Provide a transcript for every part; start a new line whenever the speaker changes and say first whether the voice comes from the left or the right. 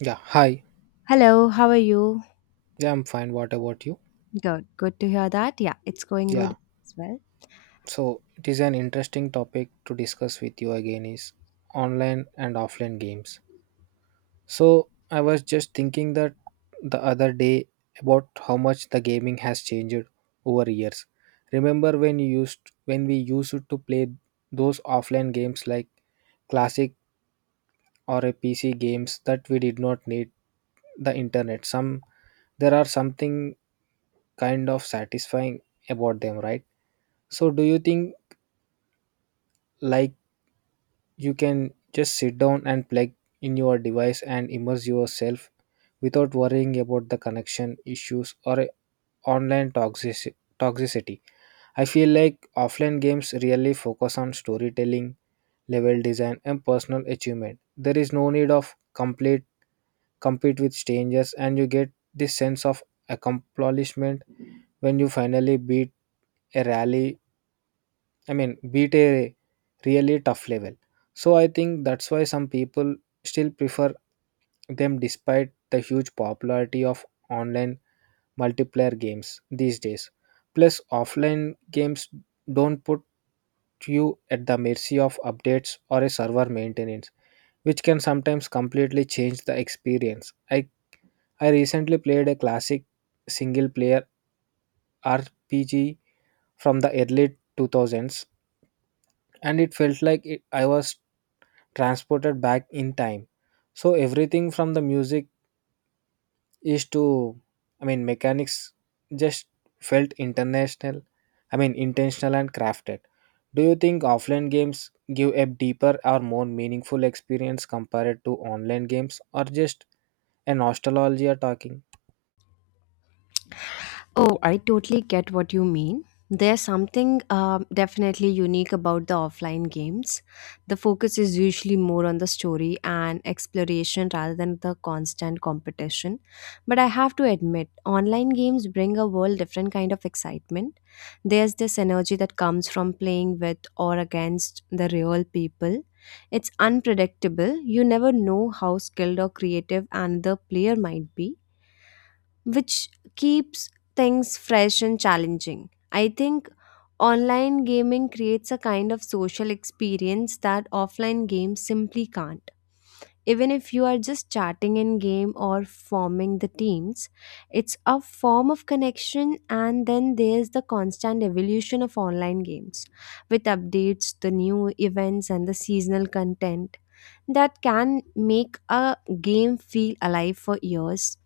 right: Yeah, hi.
left: Hello, how are you?
right: Yeah, I'm fine. What about you?
left: Good. Good to hear that. Yeah, it's going
right: Yeah,
left: good as well.
right: so it is an interesting topic to discuss with you again is online and offline games. So I was just thinking that the other day about how much the gaming has changed over years. Remember when you used when we used to play those offline games like classic or a PC games that we did not need the internet. Some there are something kind of satisfying about them, right? So do you think like you can just sit down and plug in your device and immerse yourself without worrying about the connection issues or a online toxicity? I feel like offline games really focus on storytelling, level design and personal achievement. There is no need of complete compete with strangers and you get this sense of accomplishment when you finally a rally beat a really tough level. So I think that's why some people still prefer them despite the huge popularity of online multiplayer games these days. Plus, offline games don't put you at the mercy of updates or a server maintenance, which can sometimes completely change the experience. I recently played a classic single player RPG from the early 2000s and it felt like I was transported back in time. So everything from the music is to, I mean, mechanics just felt intentional and crafted. Do you think offline games give a deeper or more meaningful experience compared to online games or just a nostalgia talking?
left: Oh, I totally get what you mean. There's something definitely unique about the offline games. The focus is usually more on the story and exploration rather than the constant competition. But I have to admit, online games bring a whole different kind of excitement. There's this energy that comes from playing with or against the real people. It's unpredictable. You never know how skilled or creative another player might be, which keeps things fresh and challenging. I think online gaming creates a kind of social experience that offline games simply can't. Even if you are just chatting in game or forming the teams, it's a form of connection, and then there's the constant evolution of online games with updates, the new events, and the seasonal content that can make a game feel alive for years.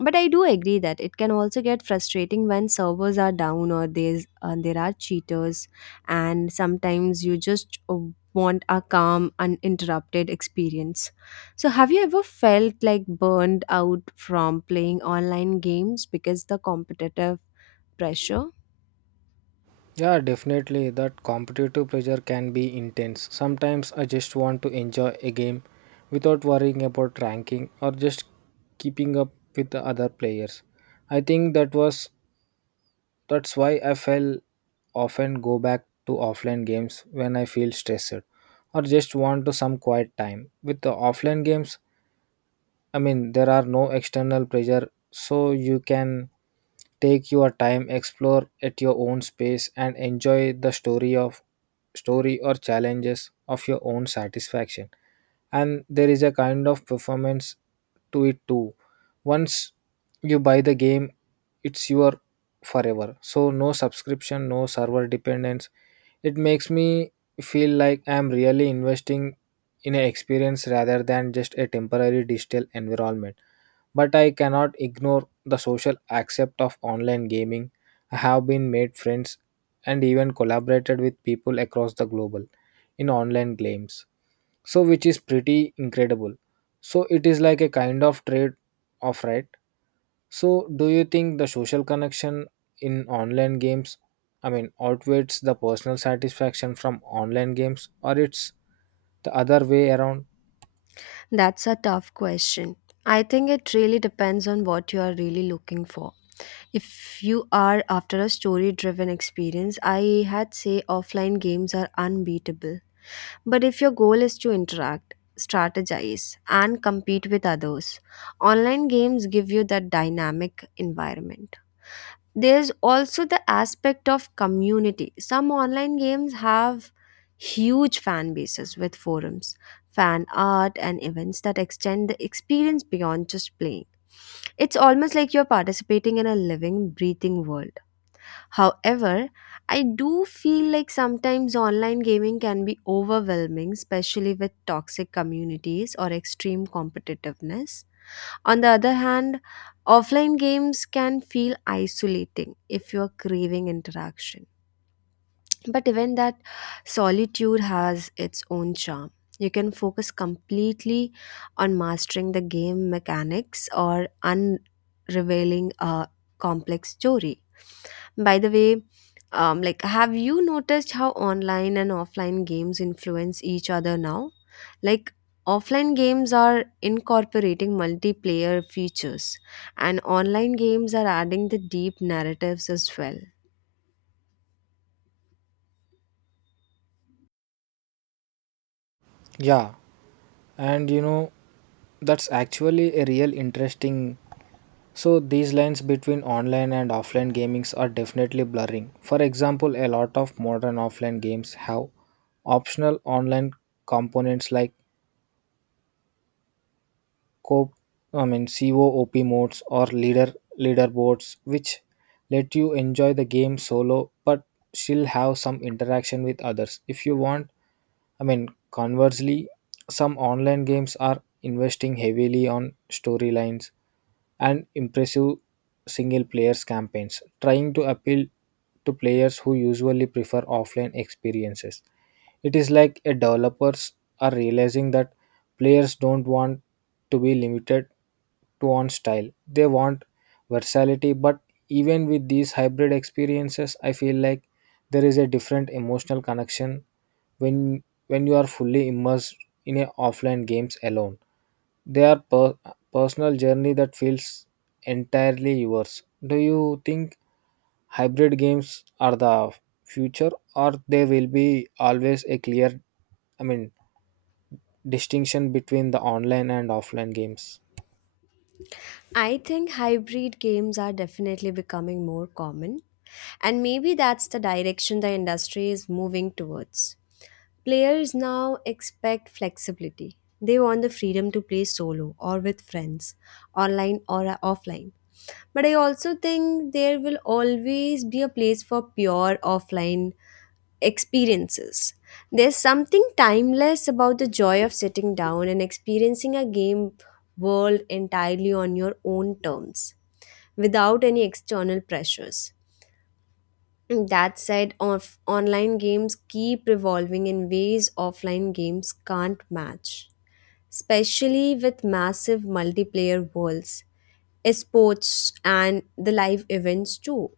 left: But I do agree that it can also get frustrating when servers are down or there are cheaters, and sometimes you just want a calm, uninterrupted experience. So, have you ever felt like burned out from playing online games because the competitive pressure?
right: Yeah, definitely. That competitive pressure can be intense. Sometimes I just want to enjoy a game without worrying about ranking or just keeping up with the other players. I think that's why I fell often go back to offline games when I feel stressed or just want to some quiet time. With the offline games, there are no external pressure, so you can take your time, explore at your own space, and enjoy the story or challenges of your own satisfaction and there is a kind of performance to it too. Once you buy the game it's your forever, so no subscription, no server dependence. It makes me feel like I'm really investing in an experience rather than just a temporary digital environment. But I cannot ignore the social aspect of online gaming. I have been made friends and even collaborated with people across the global in online games, so which is pretty incredible. So it is like a kind of trade off, right? So do you think the social connection in online games, outweighs the personal satisfaction from online games or it's the other way around?
left: That's a tough question. I think it really depends on what you are really looking for. If you are after a story driven experience, I had say offline games are unbeatable. But if your goal is to interact, strategize, and compete with others, online games give you that dynamic environment. There's also the aspect of community. Some online games have huge fan bases with forums, fan art, and events that extend the experience beyond just playing. It's almost like you're participating in a living, breathing world. However, I do feel like sometimes online gaming can be overwhelming, especially with toxic communities or extreme competitiveness. On the other hand, offline games can feel isolating if you're craving interaction. But even that solitude has its own charm. You can focus completely on mastering the game mechanics or unrevealing a complex story. By the way, have you noticed how online and offline games influence each other now? Like, offline games are incorporating multiplayer features, and online games are adding the deep narratives as well.
right: Yeah, and you know that's actually a real interesting. So these lines between online and offline gamings are definitely blurring. For example, a lot of modern offline games have optional online components like COP, I mean COOP modes or leaderboards, which let you enjoy the game solo but still have some interaction with others, if you want. Conversely, some online games are investing heavily on storylines and impressive single players campaigns, trying to appeal to players who usually prefer offline experiences. It is like a developers are realizing that players don't want to be limited to one style. They want versatility, but even with these hybrid experiences, I feel like there is a different emotional connection when when you are fully immersed in a offline games alone. They are personal journey that feels entirely yours. Do you think hybrid games are the future or there will be always a clear I mean distinction between the online and offline games?
left: I think hybrid games are definitely becoming more common, and maybe that's the direction the industry is moving towards. Players now expect flexibility. They want the freedom to play solo or with friends, online or offline. But I also think there will always be a place for pure offline experiences. There's something timeless about the joy of sitting down and experiencing a game world entirely on your own terms without any external pressures. That said, of online games keep evolving in ways offline games can't match, especially with massive multiplayer worlds, esports, and the live events too,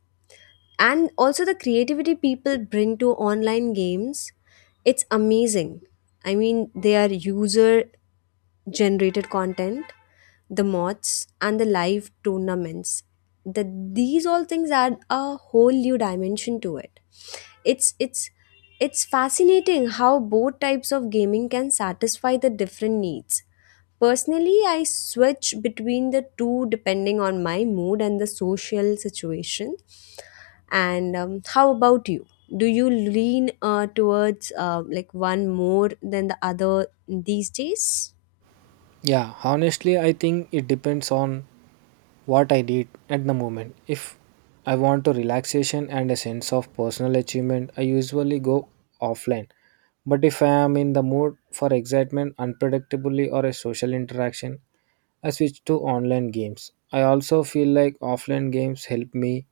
left: and also the creativity people bring to online games. It's amazing. I mean, they are user generated content, the mods and the live tournaments, that these all things add a whole new dimension to it. It's it's fascinating how both types of gaming can satisfy the different needs. Personally, I switch between the two depending on my mood and the social situation. And how about you? Do you lean towards one more than the other these days?
right: Yeah, honestly I think it depends on what I need at the moment. If I want to relaxation and a sense of personal achievement, I usually go offline. But if I am in the mood for excitement, unpredictably, or a social interaction, I switch to online games. I also feel like offline games help me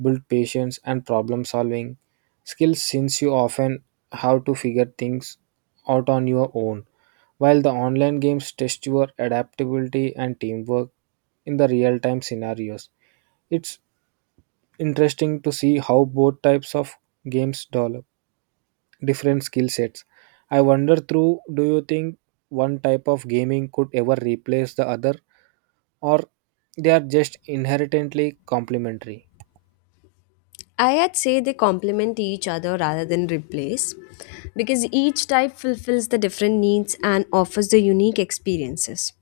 right: build patience and problem solving skills since you often have to figure things out on your own. While the online games test your adaptability and teamwork in the real time scenarios, it's interesting to see how both types of games develop different skill sets. I wonder through do you think one type of gaming could ever replace the other or they are just inherently complementary?
left: I'd say they complement each other rather than replace, because each type fulfills the different needs and offers the unique experiences.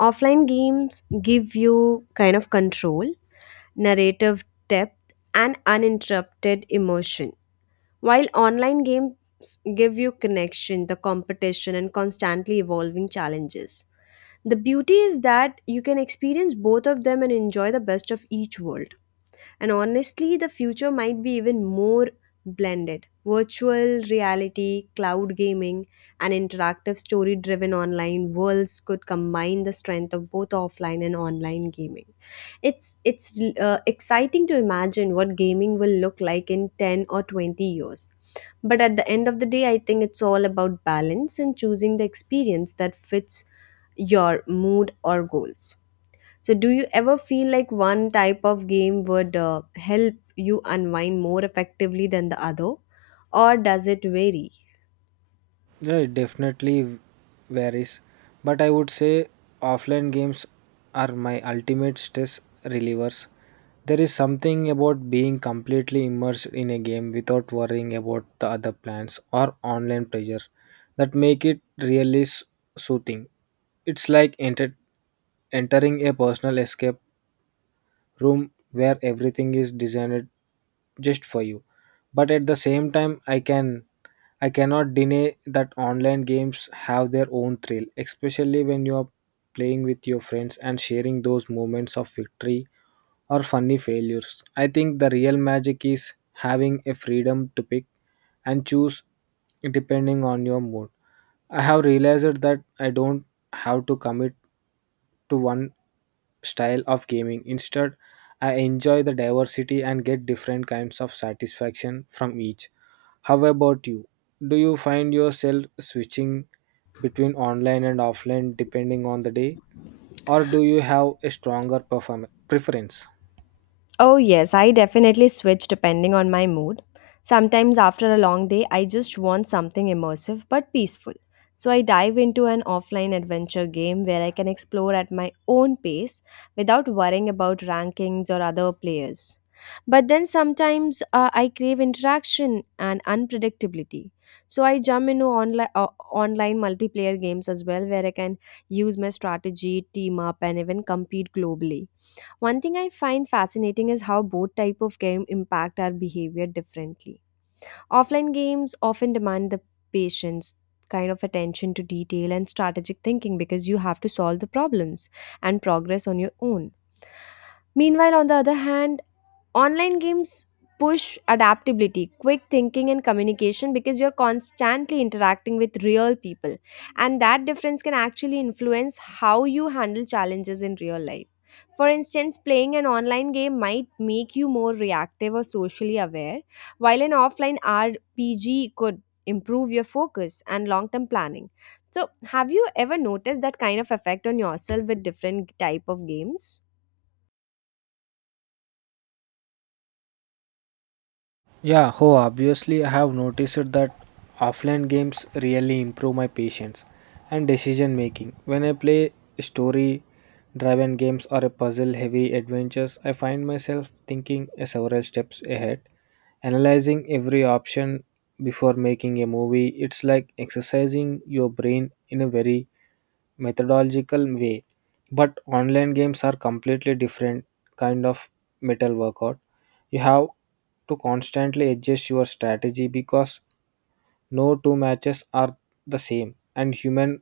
left: Offline games give you kind of control, narrative depth, and uninterrupted emotion. While online games give you connection, the competition, and constantly evolving challenges, the beauty is that you can experience both of them and enjoy the best of each world. And honestly, the future might be even more blended. Virtual reality, cloud gaming, and interactive story driven online worlds could combine the strength of both offline and online gaming. It's exciting to imagine what gaming will look like in 10 or 20 years. But at the end of the day, I think it's all about balance and choosing the experience that fits your mood or goals. So, do you ever feel like one type of game would help you unwind more effectively than the other, or does it vary?
right: Yeah, it definitely varies, but I would say offline games are my ultimate stress relievers. There is something about being completely immersed in a game without worrying about the other plans or online pressure that make it really soothing. It's like entering a personal escape room where everything is designed just for you. But at the same time I cannot deny that online games have their own thrill, especially when you are playing with your friends and sharing those moments of victory or funny failures. I think the real magic is having a freedom to pick and choose depending on your mood. I have realized that I don't have to commit to one style of gaming. Instead, I enjoy the diversity and get different kinds of satisfaction from each. How about you? Do you find yourself switching between online and offline depending on the day, or do you have a stronger preference?
left: Oh, yes, I definitely switch depending on my mood. Sometimes after a long day, I just want something immersive but peaceful. So I dive into an offline adventure game where I can explore at my own pace without worrying about rankings or other players. But then sometimes I crave interaction and unpredictability. So I jump into online multiplayer games as well, where I can use my strategy, team up, and even compete globally. One thing I find fascinating is how both type of game impact our behavior differently. Offline games often demand the patience, kind of attention to detail and strategic thinking, because you have to solve the problems and progress on your own. Meanwhile, on the other hand, online games push adaptability, quick thinking, and communication because you're constantly interacting with real people. And that difference can actually influence how you handle challenges in real life. For instance, playing an online game might make you more reactive or socially aware, while an offline RPG could improve your focus and long term planning. So, have you ever noticed that kind of effect on yourself with different type of games?
right: Obviously I have noticed that offline games really improve my patience and decision making. When I play story driven games or a puzzle heavy adventures, I find myself thinking a several steps ahead, analyzing every option before making a movie. It's like exercising your brain in a very methodological way. But online games are completely different kind of metal workout. You have to constantly adjust your strategy because no two matches are the same and human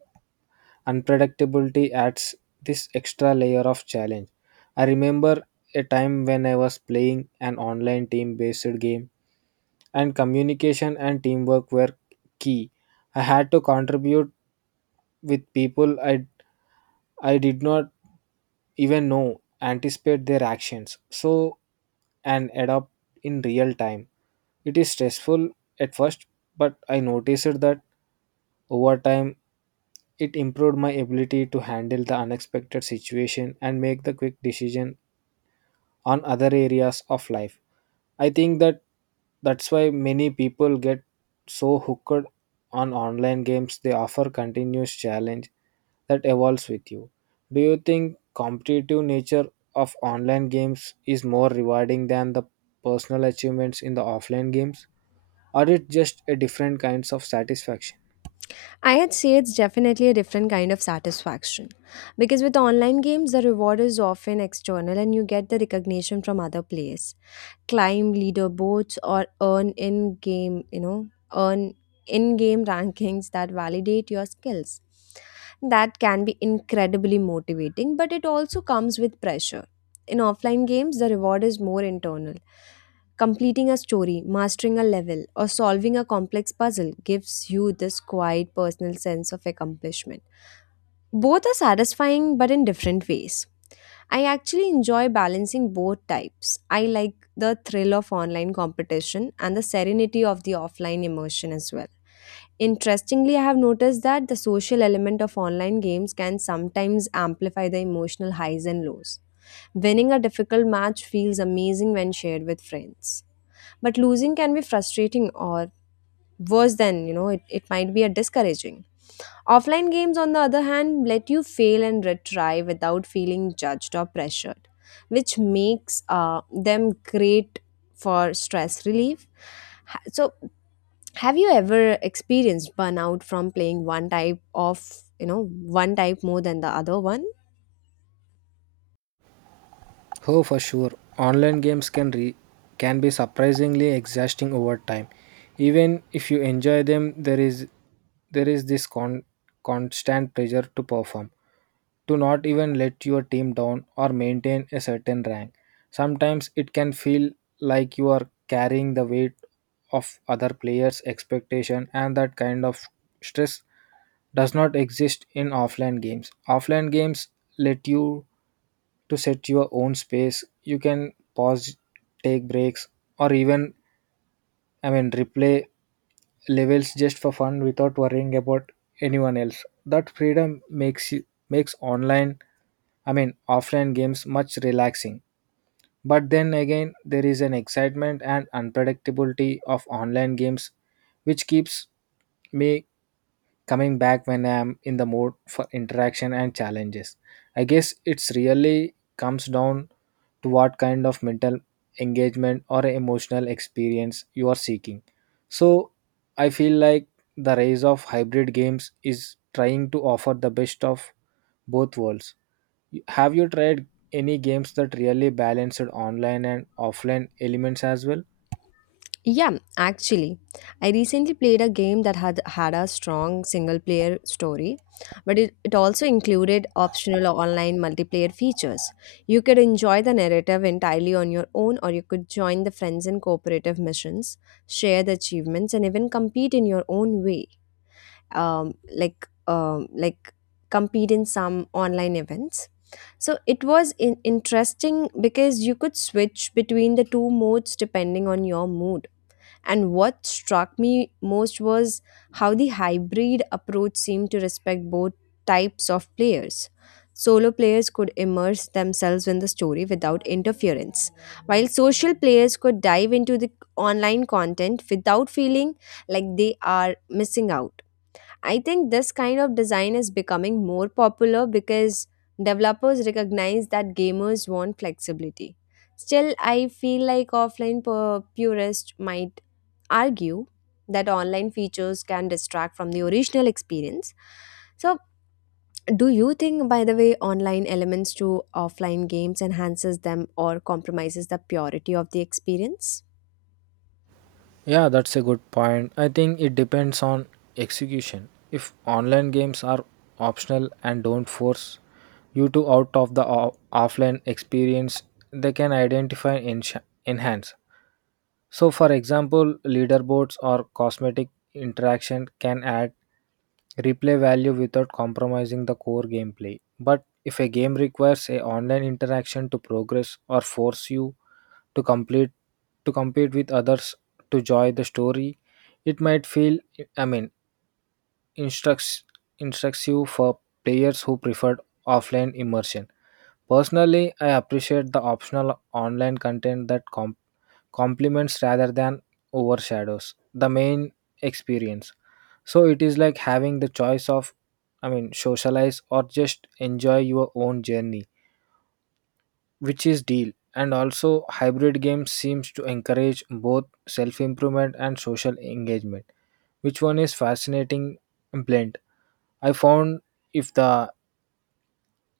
right: unpredictability adds this extra layer of challenge. I remember a time when I was playing an online team based game and communication and teamwork were key. I had to contribute with people I did not even know, anticipate their actions, and adapt in real time. It is stressful at first, but I noticed that over time it improved my ability to handle the unexpected situation and make the quick decision on other areas of life. I think that's why many people get so hooked on online games. They offer continuous challenge that evolves with you. Do you think competitive nature of online games is more rewarding than the personal achievements in the offline games? Or it just a different kinds of satisfaction?
left: I would say it's definitely a different kind of satisfaction. Because with online games, the reward is often external, and you get the recognition from other players, climb leaderboards or earn in game, you know, earn in game rankings that validate your skills. That can be incredibly motivating, but it also comes with pressure. In offline games, the reward is more internal. Completing a story, mastering a level, or solving a complex puzzle gives you this quiet personal sense of accomplishment. Both are satisfying, but in different ways. I actually enjoy balancing both types. I like the thrill of online competition and the serenity of the offline immersion as well. Interestingly, I have noticed that the social element of online games can sometimes amplify the emotional highs and lows. Winning a difficult match feels amazing when shared with friends, but losing can be frustrating or worse. Than, you know, it might be a discouraging. Offline games, on the other hand, let you fail and retry without feeling judged or pressured, which makes them great for stress relief. So have you ever experienced burnout from playing one type of you know one type more than the other one?
right: Oh, for sure. Online games can be surprisingly exhausting over time. Even if you enjoy them, there is this constant pressure to perform, to not even let your team down or maintain a certain rank. Sometimes it can feel like you are carrying the weight of other players expectation and that kind of stress does not exist in offline games. Offline games let you to set your own space. You can pause, take breaks, or even replay levels just for fun without worrying about anyone else. That freedom makes you makes online I mean offline games much relaxing. But then again, there is an excitement and unpredictability of online games which keeps me coming back when I am in the mood for interaction and challenges. I guess it's really comes down to what kind of mental engagement or emotional experience you are seeking. So I feel like the rise of hybrid games is trying to offer the best of both worlds. Have you tried any games that really balanced online and offline elements as well?
left: Yeah, actually, I recently played a game that had a strong single player story, but it also included optional online multiplayer features. You could enjoy the narrative entirely on your own, or you could join the friends in cooperative missions, share the achievements, and even compete in your own way. Um, like, um, like compete in some online events. So it was interesting because you could switch between the two modes depending on your mood, and what struck me most was how the hybrid approach seemed to respect both types of players. Solo players could immerse themselves in the story without interference, while social players could dive into the online content without feeling like they are missing out. I think this kind of design is becoming more popular because developers recognize that gamers want flexibility. Still, I feel like offline purists might argue that online features can distract from the original experience. So, do you think, by the way, online elements to offline games enhances them or compromises the purity of the experience?
right: Yeah, that's a good point. I think it depends on execution. If online games are optional and don't force you to out of the offline experience, they can identify and enhance. So, for example, leaderboards or cosmetic interaction can add replay value without compromising the core gameplay. But if a game requires a online interaction to progress or force you to complete to compete with others to join the story, it might feel I mean instructs instructs you for players who preferred offline immersion. Personally, I appreciate the optional online content that complements rather than overshadows the main experience. So it is like having the choice of, socialize or just enjoy your own journey, which is deal. And also, hybrid games seems to encourage both self improvement and social engagement. Which one is fascinating and blend? I found if the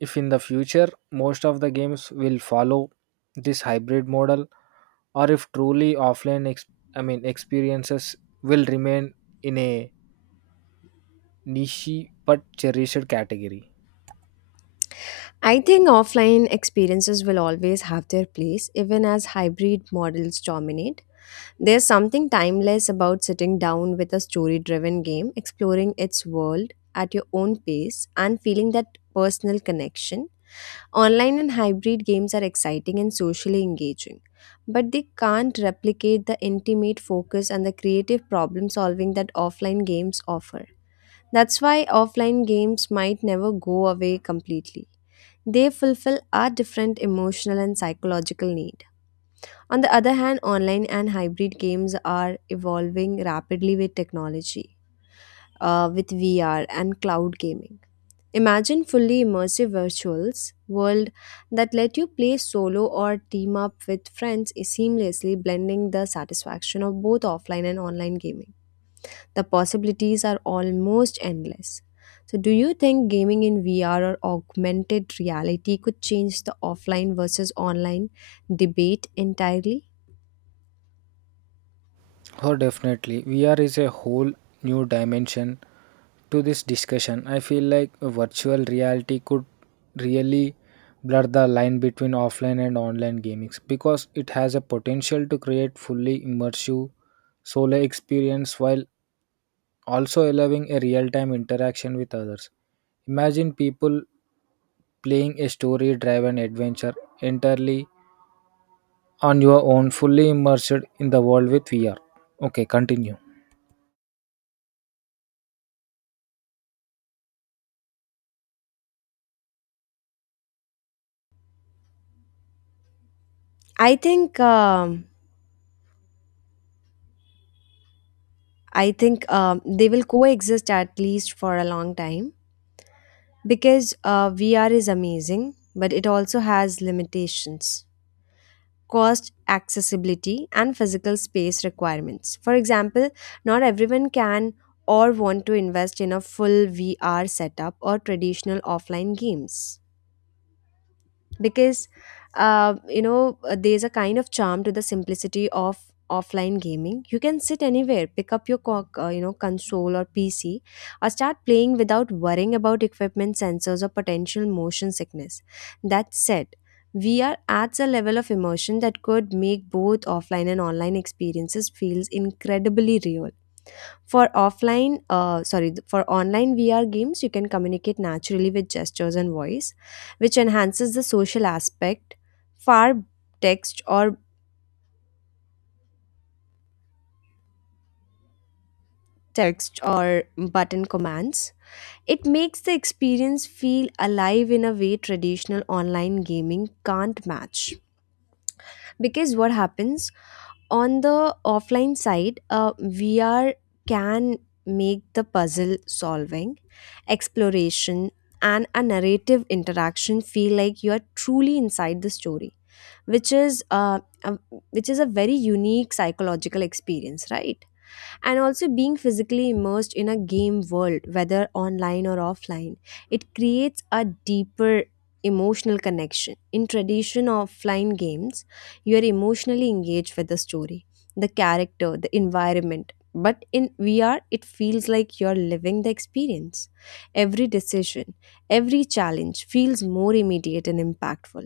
right: if in the future most of the games will follow this hybrid model or if truly offline experiences will remain in a niche but cherished category.
left: I think offline experiences will always have their place, even as hybrid models dominate. There's something timeless about sitting down with a story driven game, exploring its world at your own pace, and feeling that personal connection. Online and hybrid games are exciting and socially engaging, but they can't replicate the intimate focus and the creative problem solving that offline games offer. That's why offline games might never go away completely. They fulfill our different emotional and psychological need. On the other hand, online and hybrid games are evolving rapidly with technology, with VR and cloud gaming. Imagine fully immersive virtuals world that let you play solo or team up with friends, seamlessly blending the satisfaction of both offline and online gaming. The possibilities are almost endless. So, do you think gaming in VR or augmented reality could change the offline versus online debate entirely?
right: Oh, definitely. VR is a whole new dimension to this discussion. I feel like a virtual reality could really blur the line between offline and online gaming because it has a potential to create fully immersive solo experience while also allowing a real-time interaction with others. Imagine people playing a story driven adventure entirely on your own, fully immersed in the world with VR. Okay, continue.
left: I think um, I think they will coexist, at least for a long time, because VR is amazing, but it also has limitations. Cost accessibility and physical space requirements, for example, not everyone can or want to invest in a full vr setup or traditional offline games because there's a kind of charm to the simplicity of offline gaming. You can sit anywhere, pick up your console or pc, or start playing without worrying about equipment sensors or potential motion sickness. That said, we are at a level of immersion that could make both offline and online experiences feels incredibly real. For offline, uh, sorry, th- for online VR games, you can communicate naturally with gestures and voice, which enhances the social aspect. Far text or button commands. It makes the experience feel alive in a way traditional online gaming can't match. Because what happens on the offline side, VR can make the puzzle solving, exploration, and a narrative interaction feel like you are truly inside the story, which is uh, a, which is a very unique psychological experience, right? And also, being physically immersed in a game world, whether online or offline, it creates a deeper emotional connection. In tradition offline games, you are emotionally engaged with the story, the character, the environment, but in vr it feels like you're living the experience. Every decision, every challenge feels more immediate and impactful.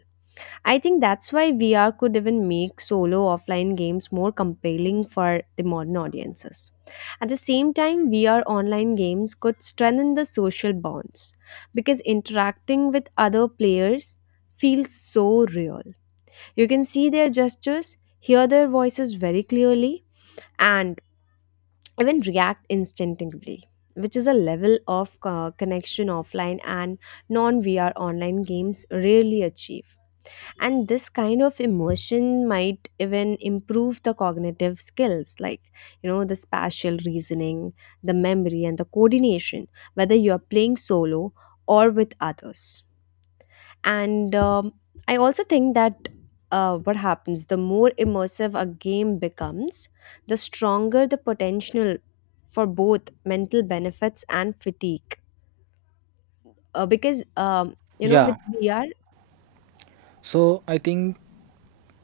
left: I think that's why vr could even make solo offline games more compelling for the modern audiences. At the same time, VR online games could strengthen the social bonds because interacting with other players feels so real. You can see their gestures, hear their voices very clearly, and even react instinctively, which is a level of connection offline and non VR online games rarely achieve. And this kind of immersion might even improve the cognitive skills, like you know the spatial reasoning, the memory, and the coordination, whether you are playing solo or with others. And I also think that, what happens, the more immersive a game becomes, the stronger the potential for both mental benefits and fatigue. Because you know, with
right: Yeah,
left: vr,
right: so I think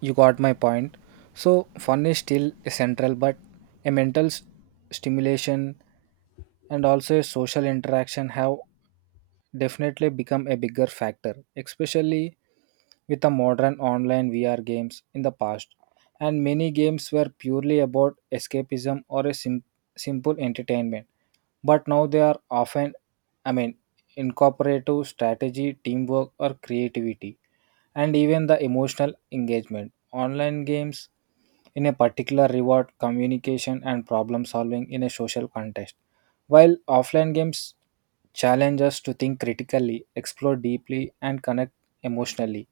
right: you got my point. So, fun is still central, but a stimulation and also a social interaction have definitely become a bigger factor, especially with the modern online VR games in the past. And many games were purely about escapism or a simple entertainment, but now they are often, I mean, incorporative strategy, teamwork, or creativity, and even the emotional engagement. Online games in a particular reward communication and problem solving in a social context, while offline games challenge us to think critically, explore deeply, and connect emotionally.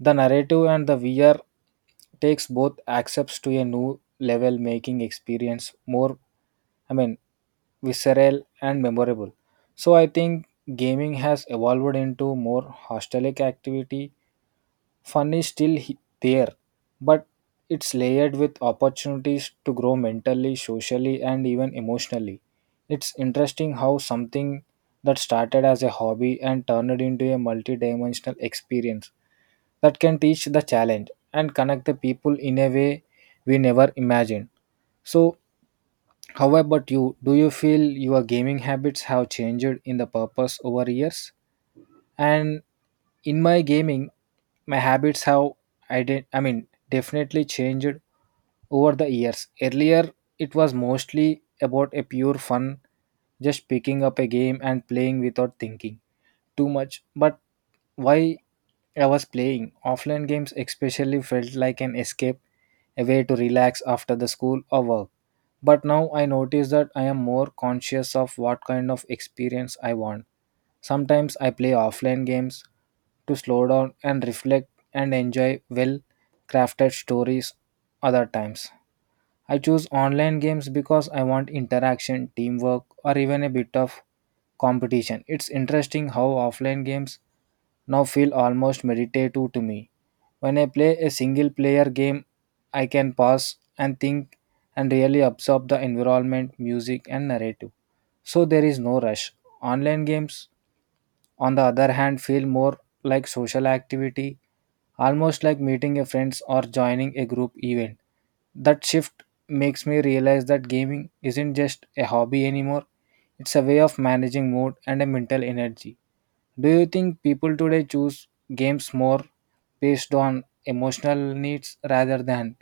right: The narrative and the VR takes both accepts to a new level, making experience more, I mean, visceral and memorable. So I think gaming has evolved into more hostelic activity. Fun is still there, but it's layered with opportunities to grow mentally, socially, and even emotionally. It's interesting how something that started as a hobby and turned into a multidimensional experience that can teach the challenge and connect the people in a way we never imagined. So how about you? Do you feel your gaming habits have changed in the purpose over years? And in my gaming, my habits have, I mean, definitely changed over the years. Earlier it was mostly about a pure fun, just picking up a game and playing without thinking too much. But why I was playing offline games especially felt like an escape, a way to relax after the school or work. But now I notice that I am more conscious of what kind of experience I want. Sometimes I play offline games to slow down and reflect and enjoy well crafted stories. Other times, I choose online games because I want interaction, teamwork, or even a bit of competition. It's interesting how offline games now feel almost meditative to me. When I play a single player game, I can pause and think and really absorb the environment, music, and narrative. So there is no rush. Online games, on the other hand, feel more like social activity, almost like meeting a friends or joining a group event. That shift makes me realize that gaming isn't just a hobby anymore. It's a way of managing mood and a mental energy. Do you think people today choose games more based on emotional needs rather than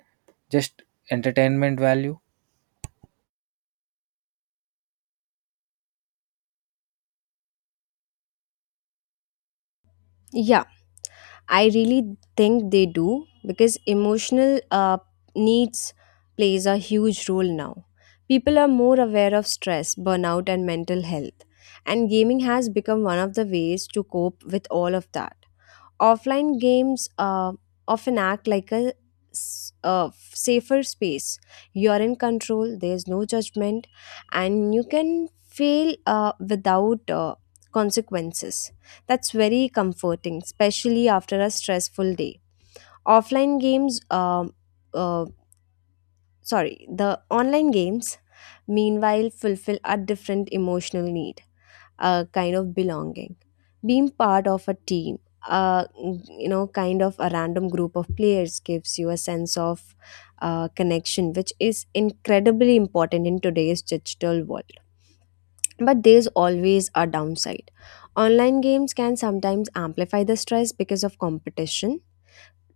right: just entertainment value?
left: yeah, I really think they do because emotional needs plays a huge role now. People are more aware of stress, burnout, and mental health, and gaming has become one of the ways to cope with all of that. Offline games often act like a safer space. You're in control, there's no judgment, and you can fail without consequences. That's very comforting, especially after a stressful day. Offline games, um uh, sorry, the online games meanwhile fulfill a different emotional need, a kind of belonging, being part of a team, a, you know, kind of a random group of players, gives you a sense of connection, which is incredibly important in today's digital world. But there's always a downside. Online games can sometimes amplify the stress because of competition,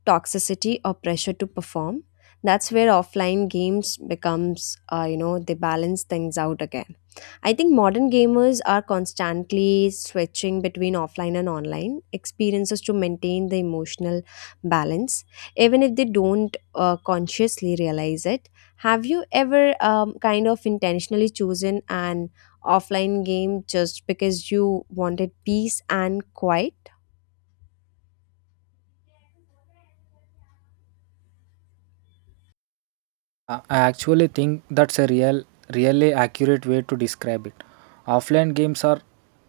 left: toxicity, or pressure to perform. That's where offline games becomes, you know, they balance things out again. I think modern gamers are constantly switching between offline and online experiences to maintain the emotional balance, even if they don't consciously realize it. Have you ever kind of intentionally chosen an offline game just because you wanted peace and quiet?
right: I actually think that's a really accurate way to describe it. Offline games are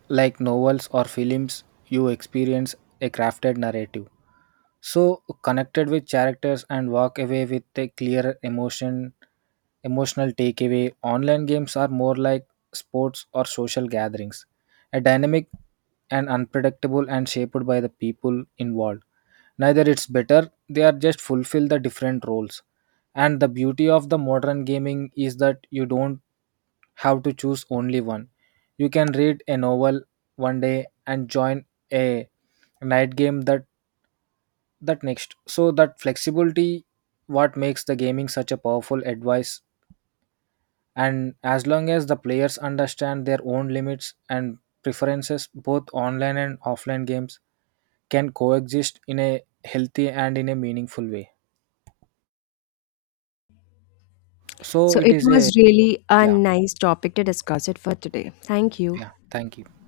right: like novels or films. You experience a crafted narrative, so connected with characters and walk away with a clear emotional takeaway. Online games are more like sports or social gatherings, a dynamic and unpredictable and shaped by the people involved. Neither it's better, they are just fulfill the different roles, and the beauty of the modern gaming is that you don't have to choose only one. You can read a novel one day and join a night game that next. So that flexibility what makes the gaming such a powerful advice, and as long as the players understand their own limits and preferences, both online and offline games can coexist in a healthy and in a meaningful way. So
left: So
right: it
left: it
right: is a
left: was really a
right: yeah.
left: nice topic to discuss it for today. Thank you.
right: Yeah. Thank you.